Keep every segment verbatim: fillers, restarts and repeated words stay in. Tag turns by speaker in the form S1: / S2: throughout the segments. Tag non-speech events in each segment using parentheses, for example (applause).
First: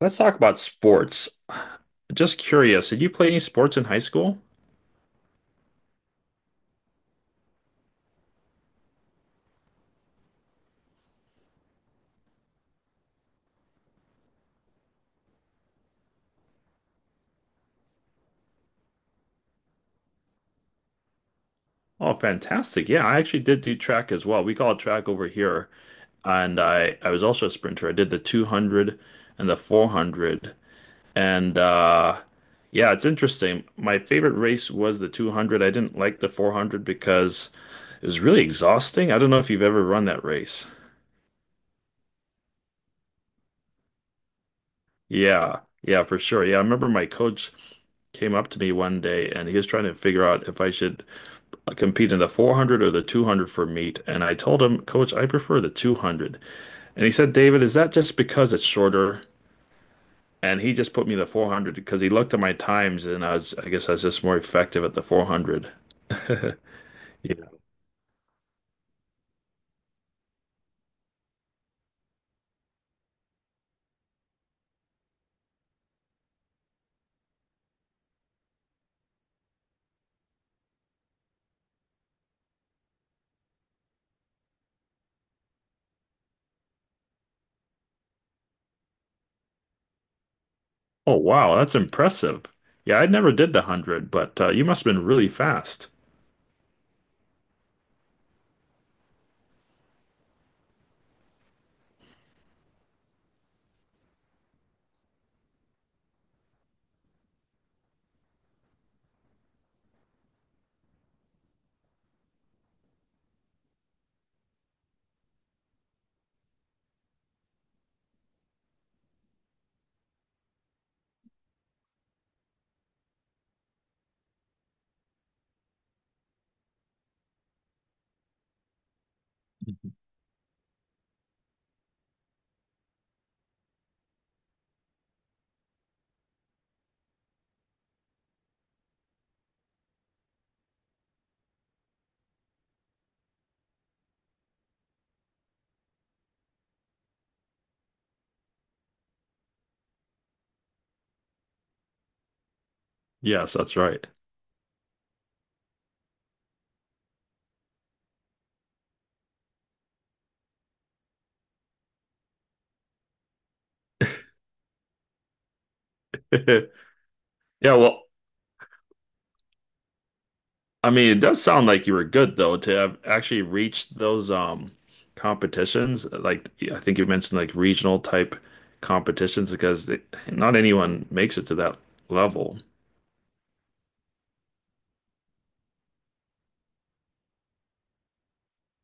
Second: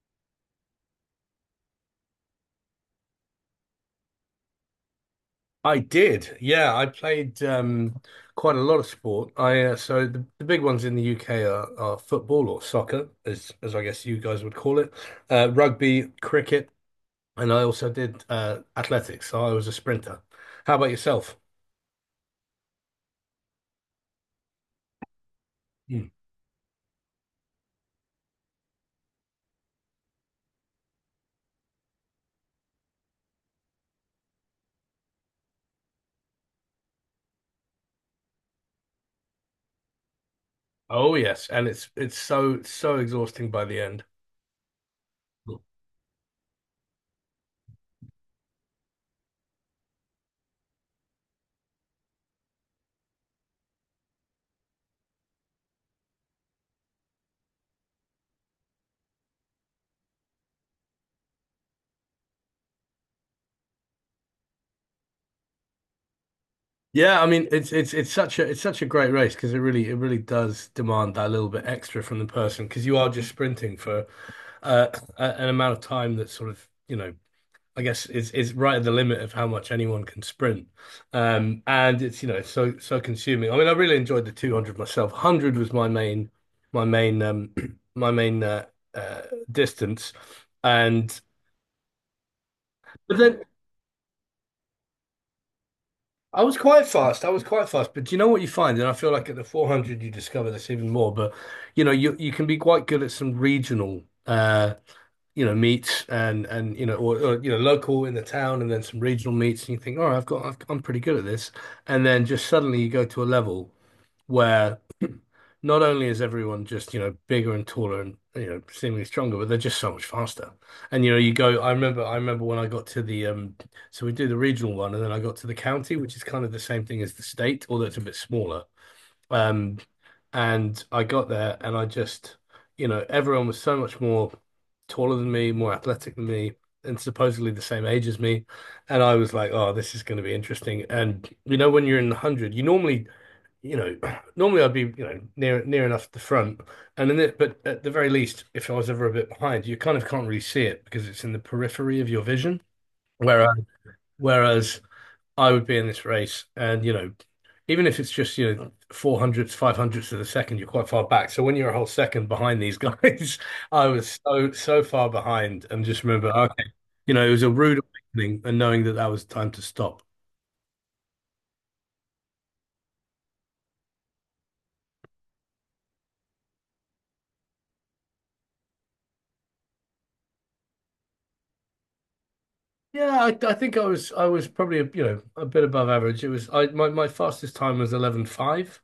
S1: Let's talk about sports. Just curious, did you play any sports in high school?
S2: I did. Yeah, I played um, quite a lot of sport. I uh, so the, the big ones in the U K are, are football or soccer, as as I guess you guys would call it, uh, rugby, cricket, and I also did uh, athletics. So I was a sprinter. How about yourself?
S1: Oh, fantastic. Yeah, I actually did do track as well. We call it track over here.
S2: Hmm.
S1: And I, I was also a sprinter. I did the two hundred and the four hundred. And uh, yeah, it's interesting. My favorite race was the two hundred. I didn't like the four hundred because it was really exhausting. I don't know if you've ever run that race.
S2: Oh yes, and it's it's so so exhausting by the end.
S1: Yeah, yeah, for sure. Yeah, I remember my coach came up to me one day and he was trying to figure out if I should, like, compete in the four hundred or the two hundred for meet. And I told him, Coach, I prefer the two hundred. And he said, David, is that just because it's shorter? And he just put me in the four hundred because he looked at my times and I was, I guess I was just more effective at the four hundred. (laughs)
S2: Yeah, I
S1: Yeah.
S2: mean it's it's it's such a it's such a great race because it really it really does demand that little bit extra from the person because you are just sprinting for uh, a- an amount of time that sort of you know I guess is is right at the limit of how much anyone can sprint, um, and it's you know it's so so consuming. I mean I really enjoyed the two hundred myself. one hundred was my main my main um (clears throat) my main uh, uh, distance,
S1: Oh,
S2: and
S1: wow. That's impressive. Yeah, I
S2: but
S1: never
S2: then
S1: did the one hundred, but uh, you must have been really fast.
S2: I was quite fast. I was quite fast. But do you know what you find? And I feel like at the four hundred you discover this even more. But you know, you you can be quite good at some regional uh you know meets and and you know or, or you know local in the town and then some regional meets and you think, all right, I've got I've, I'm pretty good at this. And then just suddenly you go to a level where (clears throat) not only is everyone just, you know, bigger and taller and, you know, seemingly stronger, but they're just so much faster. And, you know, you go, I remember, I remember when I got to the, um, so we do the regional one, and then I got to the county, which is kind of the same thing as the state, although it's a bit smaller. Um,
S1: Mhm.
S2: and I got there and I just, you know, everyone was so much more taller than me, more athletic than me, and supposedly the same age as me. And I was like, oh, this is going to be interesting. And, you know, when you're in the one hundred, you normally, you know, (clears throat) normally I'd be, you know, near near enough the front, and then it, but at the very least, if I was ever a bit behind, you kind of can't really see it because it's in the periphery of your vision.
S1: Yes,
S2: Whereas
S1: that's right. (laughs)
S2: whereas I would be in this race, and you know, even if it's just you know four hundredths, five hundredths of a second, you're quite far back. So when you're a whole second behind these guys, (laughs) I was so so far behind, and just remember,
S1: Yeah,
S2: okay, you know, it was a rude
S1: well,
S2: awakening, and knowing that that was time to stop.
S1: I mean, it does sound like you were good though to have actually reached those um competitions. Like I think you mentioned, like, regional type competitions because it, not anyone makes it to that level.
S2: Yeah, I, I think I was I was probably a, you know a bit above average. It was I my, my fastest time was eleven point five,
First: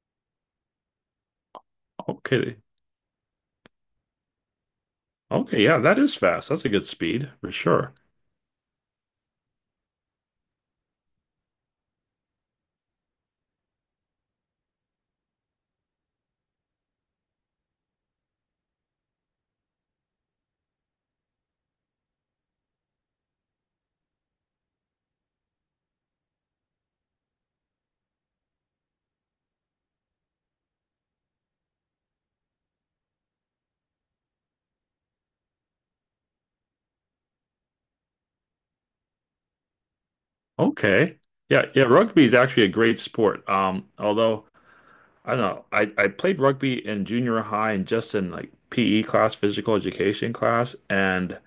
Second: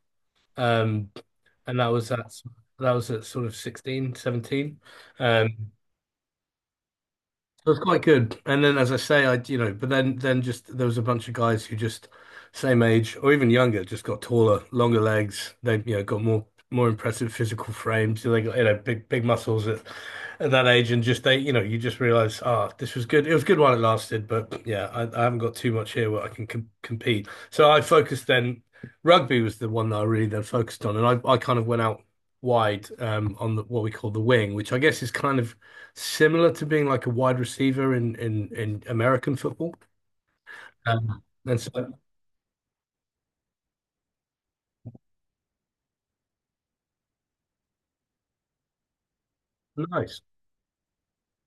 S2: um, and that was at
S1: Okay.
S2: that was at sort of sixteen seventeen.
S1: Okay,
S2: Um,
S1: yeah, that is fast. That's a good speed for
S2: it was
S1: sure.
S2: quite good. And then, as I say, I, you know, but then, then just there was a bunch of guys who just same age or even younger, just got taller, longer legs. They, you know, got more, more impressive physical frames. They got, you know, big, big muscles at, at that age. And just they, you know, you just realize, ah, this was good. It was good while it lasted, but yeah, I, I haven't got too much here where I can com compete. So I focused then, rugby was the one that I really then focused on. And I, I kind of went out wide um, on the, what we call the wing, which I guess is kind of similar to being like a wide receiver in in in American football.
S1: Okay.
S2: Um, and
S1: Yeah,
S2: so
S1: yeah, rugby is actually a great sport. Um, although I don't know, I, I played rugby in junior high and just in, like, P E class, physical
S2: nice.
S1: education class, and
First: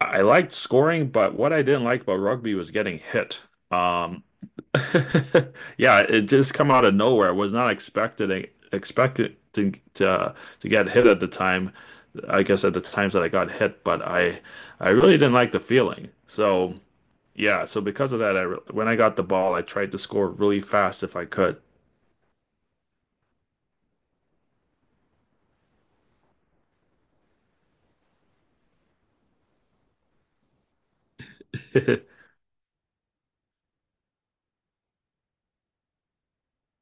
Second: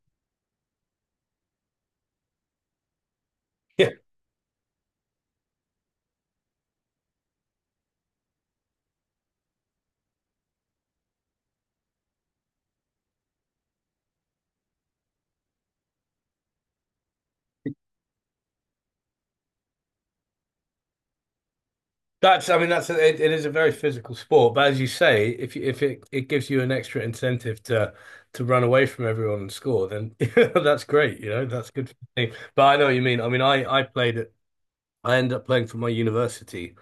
S1: I liked scoring, but what I didn't like about rugby was getting hit.
S2: Yeah,
S1: Um, (laughs) yeah, it just come out of nowhere. I was not expecting expecting to, to to get hit at the time. I guess at the times that I got hit, but I I really didn't like the feeling. So yeah, so because of that, I re- when I got the ball, I tried to score really fast if I could.
S2: that's. I mean, that's a, it, it is a very physical sport, but as you say, if you, if it it gives you an extra incentive to to run away from everyone and score, then (laughs) that's great. You know, that's good for
S1: (laughs)
S2: the team. But I know what you mean. I mean, I I played it. I ended up playing for my university,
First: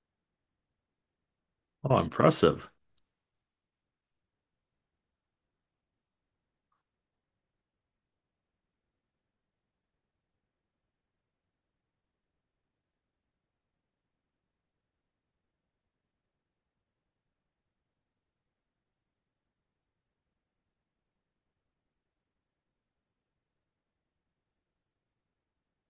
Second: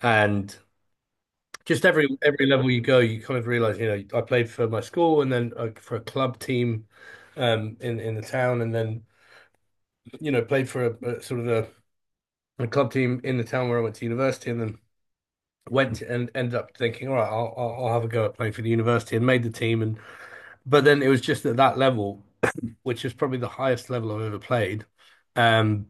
S2: and just
S1: Oh,
S2: every every level
S1: impressive.
S2: you go, you kind of realize, you know, I played for my school and then uh, for a club team um in in the town, and then you know, played for a, a sort of a, a club team in the town where I went to university, and then went to- and ended up thinking, all right, I'll, I'll I'll have a go at playing for the university, and made the team. And but then it was just at that level, which is probably the highest level I've ever played. Um,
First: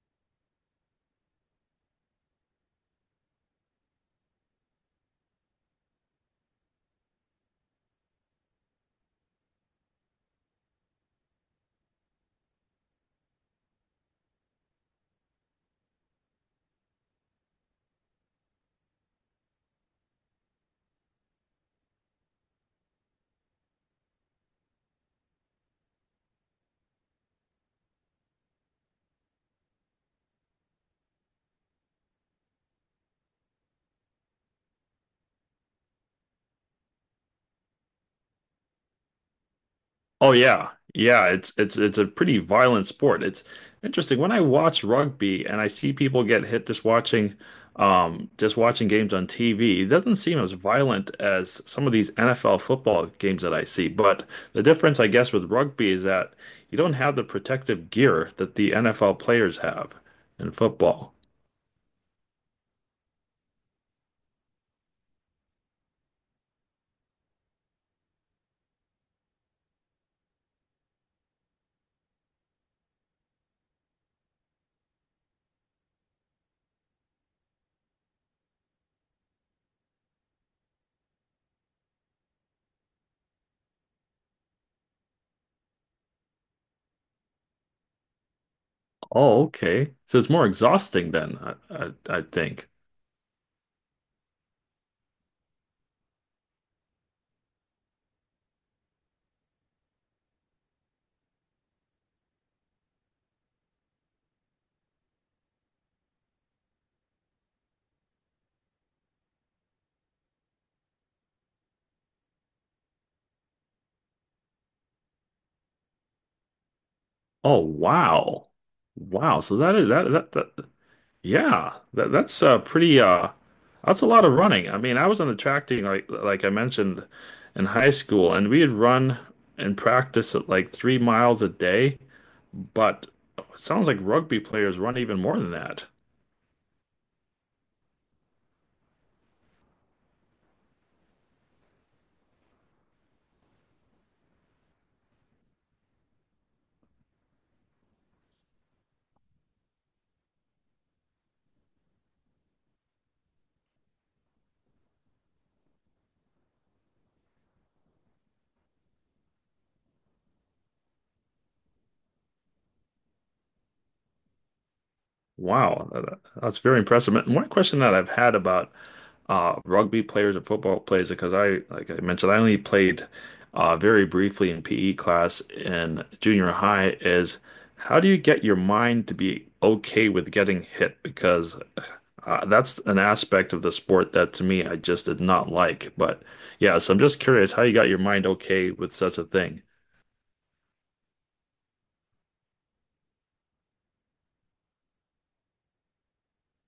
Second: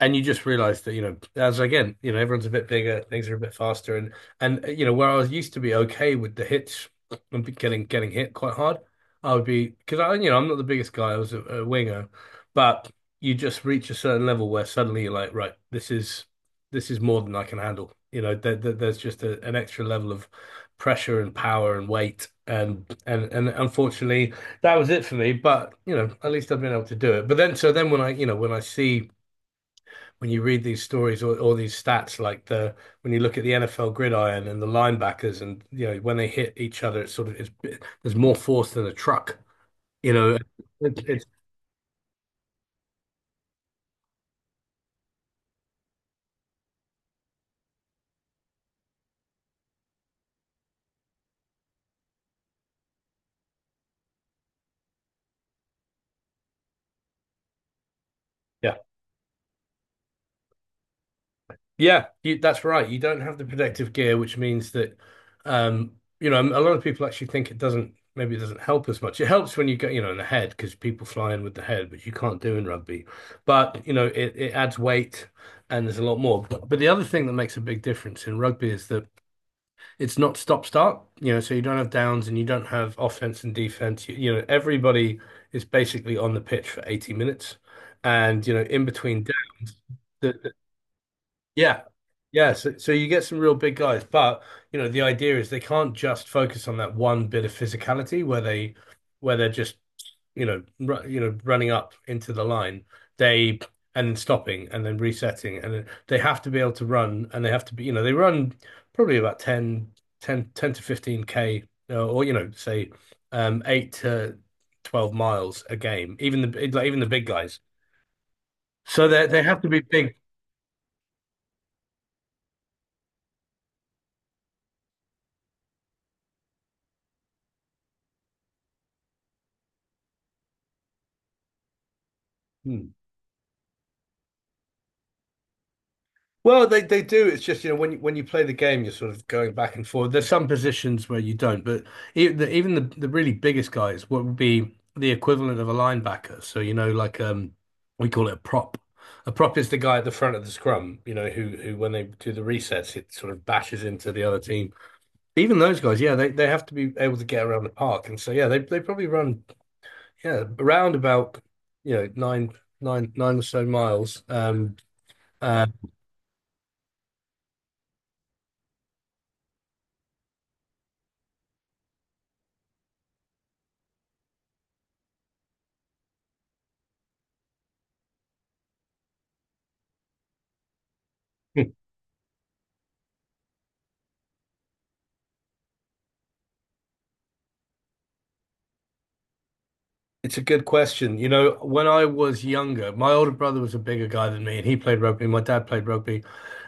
S2: and you just realize that you know as again you know everyone's a bit bigger things are a bit faster and and uh, you know where I was used to be okay with the hits and getting getting hit quite hard I would be because I you know I'm not the biggest guy I was a, a winger but you just reach a certain level where suddenly you're like right this is this is more than I can handle you know there, there- there's just a, an extra level of pressure and power and weight and and and unfortunately that was it for me but you know at least I've been able to do it but then so then when I you know when I see when you read these stories or, or these stats, like the when you look at the N F L gridiron and the linebackers, and you know when they hit each other, it's sort of it's there's more force than a truck. You
S1: Oh
S2: know,
S1: yeah.
S2: it's, it's
S1: Yeah, it's it's it's a pretty violent sport. It's interesting when I watch rugby and I see people get hit, just watching um just watching games on T V. It doesn't seem as violent as some of these N F L football games that I see. But the difference I guess with rugby is that you don't have the protective gear that
S2: yeah,
S1: the N F L players have in football.
S2: yeah. You, that's right. You don't have the protective gear, which means that um, you know a lot of people actually think it doesn't. Maybe it doesn't help as much. It helps when you get, you know, in the head because people fly in with the head, which you can't do in rugby. But, you know, it, it adds weight and there's a lot more. But, but the other thing that makes a big difference in rugby is that it's not stop start, you know, so you don't have downs and you don't have offense and defense. You, you know, everybody is basically on the pitch for eighty minutes. And, you know, in between
S1: Oh,
S2: downs,
S1: okay. So it's more
S2: the
S1: exhausting then, I
S2: yeah.
S1: I, I
S2: Yeah.
S1: think.
S2: So, so you get some real big guys, but you know, the idea is they can't just focus on that one bit of physicality where they where they're just, you know, ru you know, running up into the line. They And stopping and then resetting and then they have to be able to run and they have to be, you know, they run probably about ten, ten, ten to fifteen K uh, or, you know, say um eight to twelve miles a game, even the like, even the big guys.
S1: Oh, wow.
S2: So they
S1: Wow.
S2: they
S1: So
S2: have to
S1: that
S2: be
S1: is that
S2: big.
S1: that that. Yeah, that, that's uh pretty uh that's a lot of running. I mean, I was on the track team, like like I mentioned, in high school, and we would run and practice at like three miles a day,
S2: Hmm.
S1: but it sounds like rugby players run even more than that.
S2: Well, they, they do. It's just, you know, when you, when you play the game, you're sort of going back and forth. There's some positions where you don't, but even the, even the, the really biggest guys, what would be the equivalent of a linebacker? So, you know, like um, we call it a prop. A prop is the guy at the front of the scrum, you know, who who when they do the resets, it sort of bashes into the other team. Even those guys, yeah, they, they have to be able to get around the park, and so yeah, they they probably run yeah around about you know nine nine nine or so miles. Um, uh,
S1: Wow, that- that's very impressive. And one question that I've had about uh, rugby players and football players, because I, like I mentioned, I only played uh, very briefly in P E class in junior high, is how do you get your mind to be okay with getting hit? Because
S2: (laughs)
S1: uh, that's an aspect of the sport that to me I just did not like. But yeah, so I'm just curious how you got your mind okay with such a thing.
S2: It's a good question. You know, when I was younger, my older brother was a bigger guy than me, and he played rugby. My dad played rugby,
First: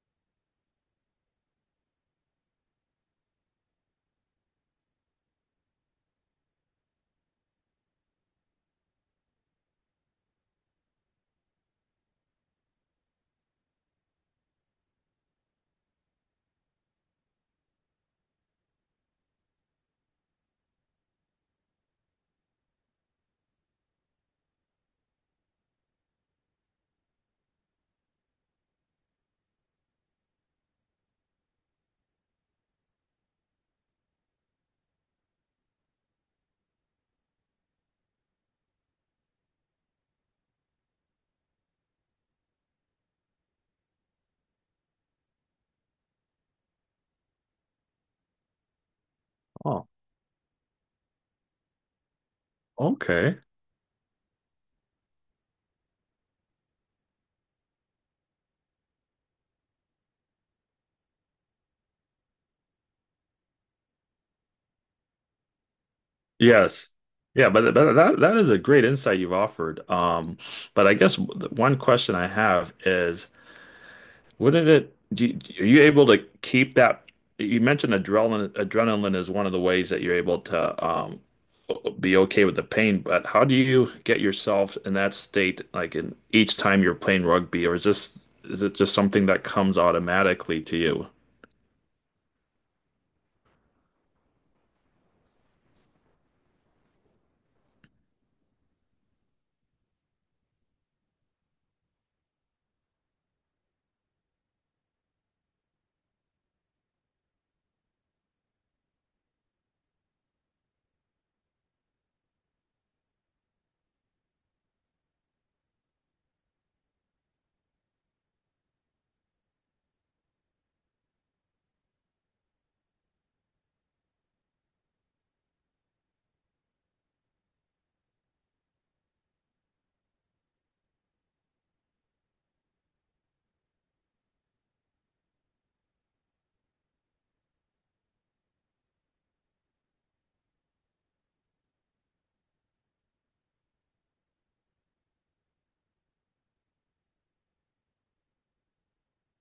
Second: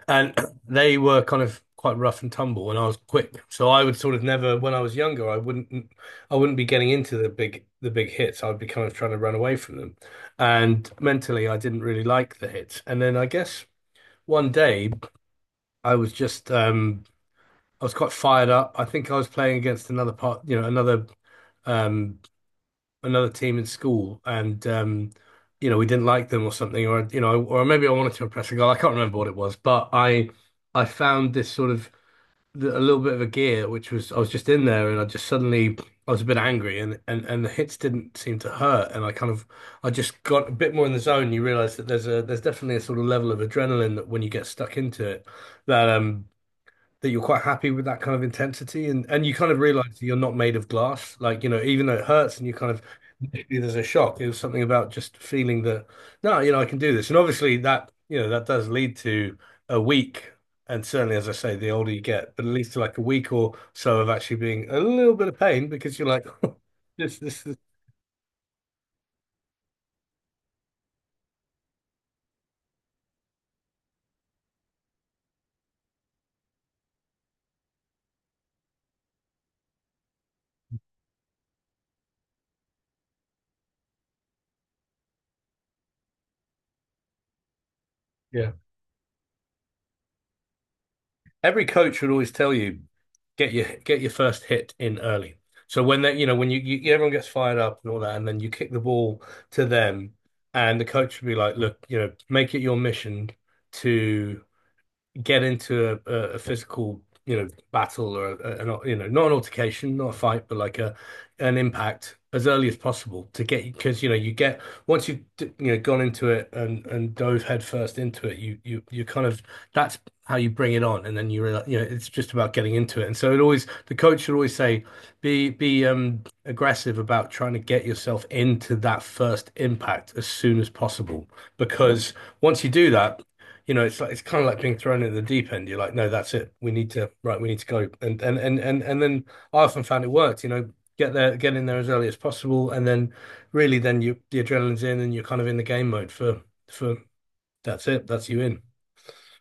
S2: and (clears throat) they were kind of quite rough and tumble, and I was quick. So I would sort of never, when I was younger, I wouldn't, I wouldn't be getting into the big, the big hits. I would be kind of trying to run away from them, and mentally, I didn't really like the hits. And then I guess one day, I was just, um, I was quite fired up. I think I was playing against another part, you know, another. Um another team in school, and um, you know we didn't like them or something, or you know, or maybe I wanted to impress a girl. I can't remember what it was, but I I found this sort of th- a little bit of a gear, which was I was just in there, and I just suddenly I was a bit angry, and and and the hits didn't seem to hurt, and I kind of I just got a bit more in the zone. You realize that there's a there's definitely a sort of level of adrenaline that when you get stuck into it, that um. That you're quite happy with that kind of intensity, and, and you kind of
S1: Oh,
S2: realize that you're not made of glass. Like, you know, even though it hurts and you kind of
S1: okay.
S2: there's a shock. It was something about just feeling that, no, you know, I can do this. And obviously that, you know, that does lead to a week. And certainly, as I say, the older you get, but at least to like a week or so of actually being a little bit of pain because you're like,
S1: Yes.
S2: (laughs) this, this,
S1: Yeah,
S2: this.
S1: but but that that is a great insight you've offered. Um, but I guess the one question I have is, wouldn't it do you, are you able to keep that? You mentioned adrenaline. Adrenaline is one of the ways that you're able to um, be okay with the pain. But how do you get yourself in that state, like in each time you're playing rugby, or is this
S2: Yeah.
S1: is it just something that comes automatically to you?
S2: Every coach would always tell you, get your get your first hit in early. So when they, you know, when you, you everyone gets fired up and all that, and then you kick the ball to them, and the coach would be like, look, you know, make it your mission to get into a, a physical, you know, battle or a, an, you know, not an altercation, not a fight, but like a an impact as early as possible to get because you know you get once you've d- you know gone into it and and dove headfirst into it, you you you kind of that's how you bring it on, and then you realize you know it's just about getting into it, and so it always the coach should always say be be um aggressive about trying to get yourself into that first impact as soon as possible because once you do that you know, it's like it's kind of like being thrown in the deep end. You're like, no, that's it. We need to, right, we need to go. And and and and and then I often found it worked, you know, get there, get in there as early as possible, and then really then you the adrenaline's in and you're kind of in the game mode for for that's it, that's you in.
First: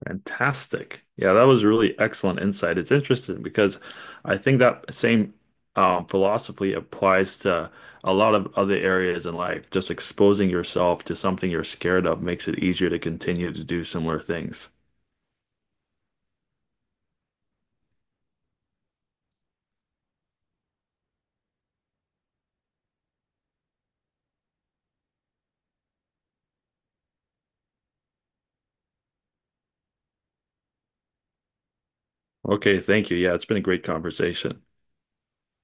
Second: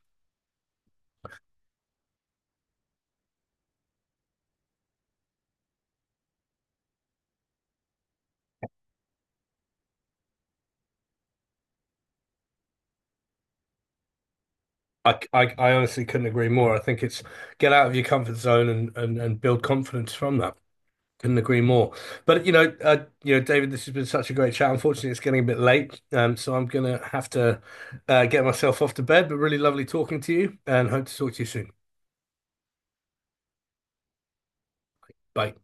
S1: Fantastic. Yeah, that was really excellent insight. It's interesting because I think that same um, philosophy applies to a lot of other areas in life. Just exposing yourself to something you're scared of makes it easier to continue to do similar things.
S2: I, I, I honestly couldn't agree more. I think it's get out of your comfort zone and, and, and build confidence from that. Couldn't agree more. But you know, uh, you know, David, this has been such a great chat. Unfortunately, it's getting a bit late, um, so I'm gonna have to uh, get myself off to bed. But really lovely talking to you, and hope to talk to you soon.
S1: Okay, thank you. Yeah, it's been a great conversation.
S2: Bye.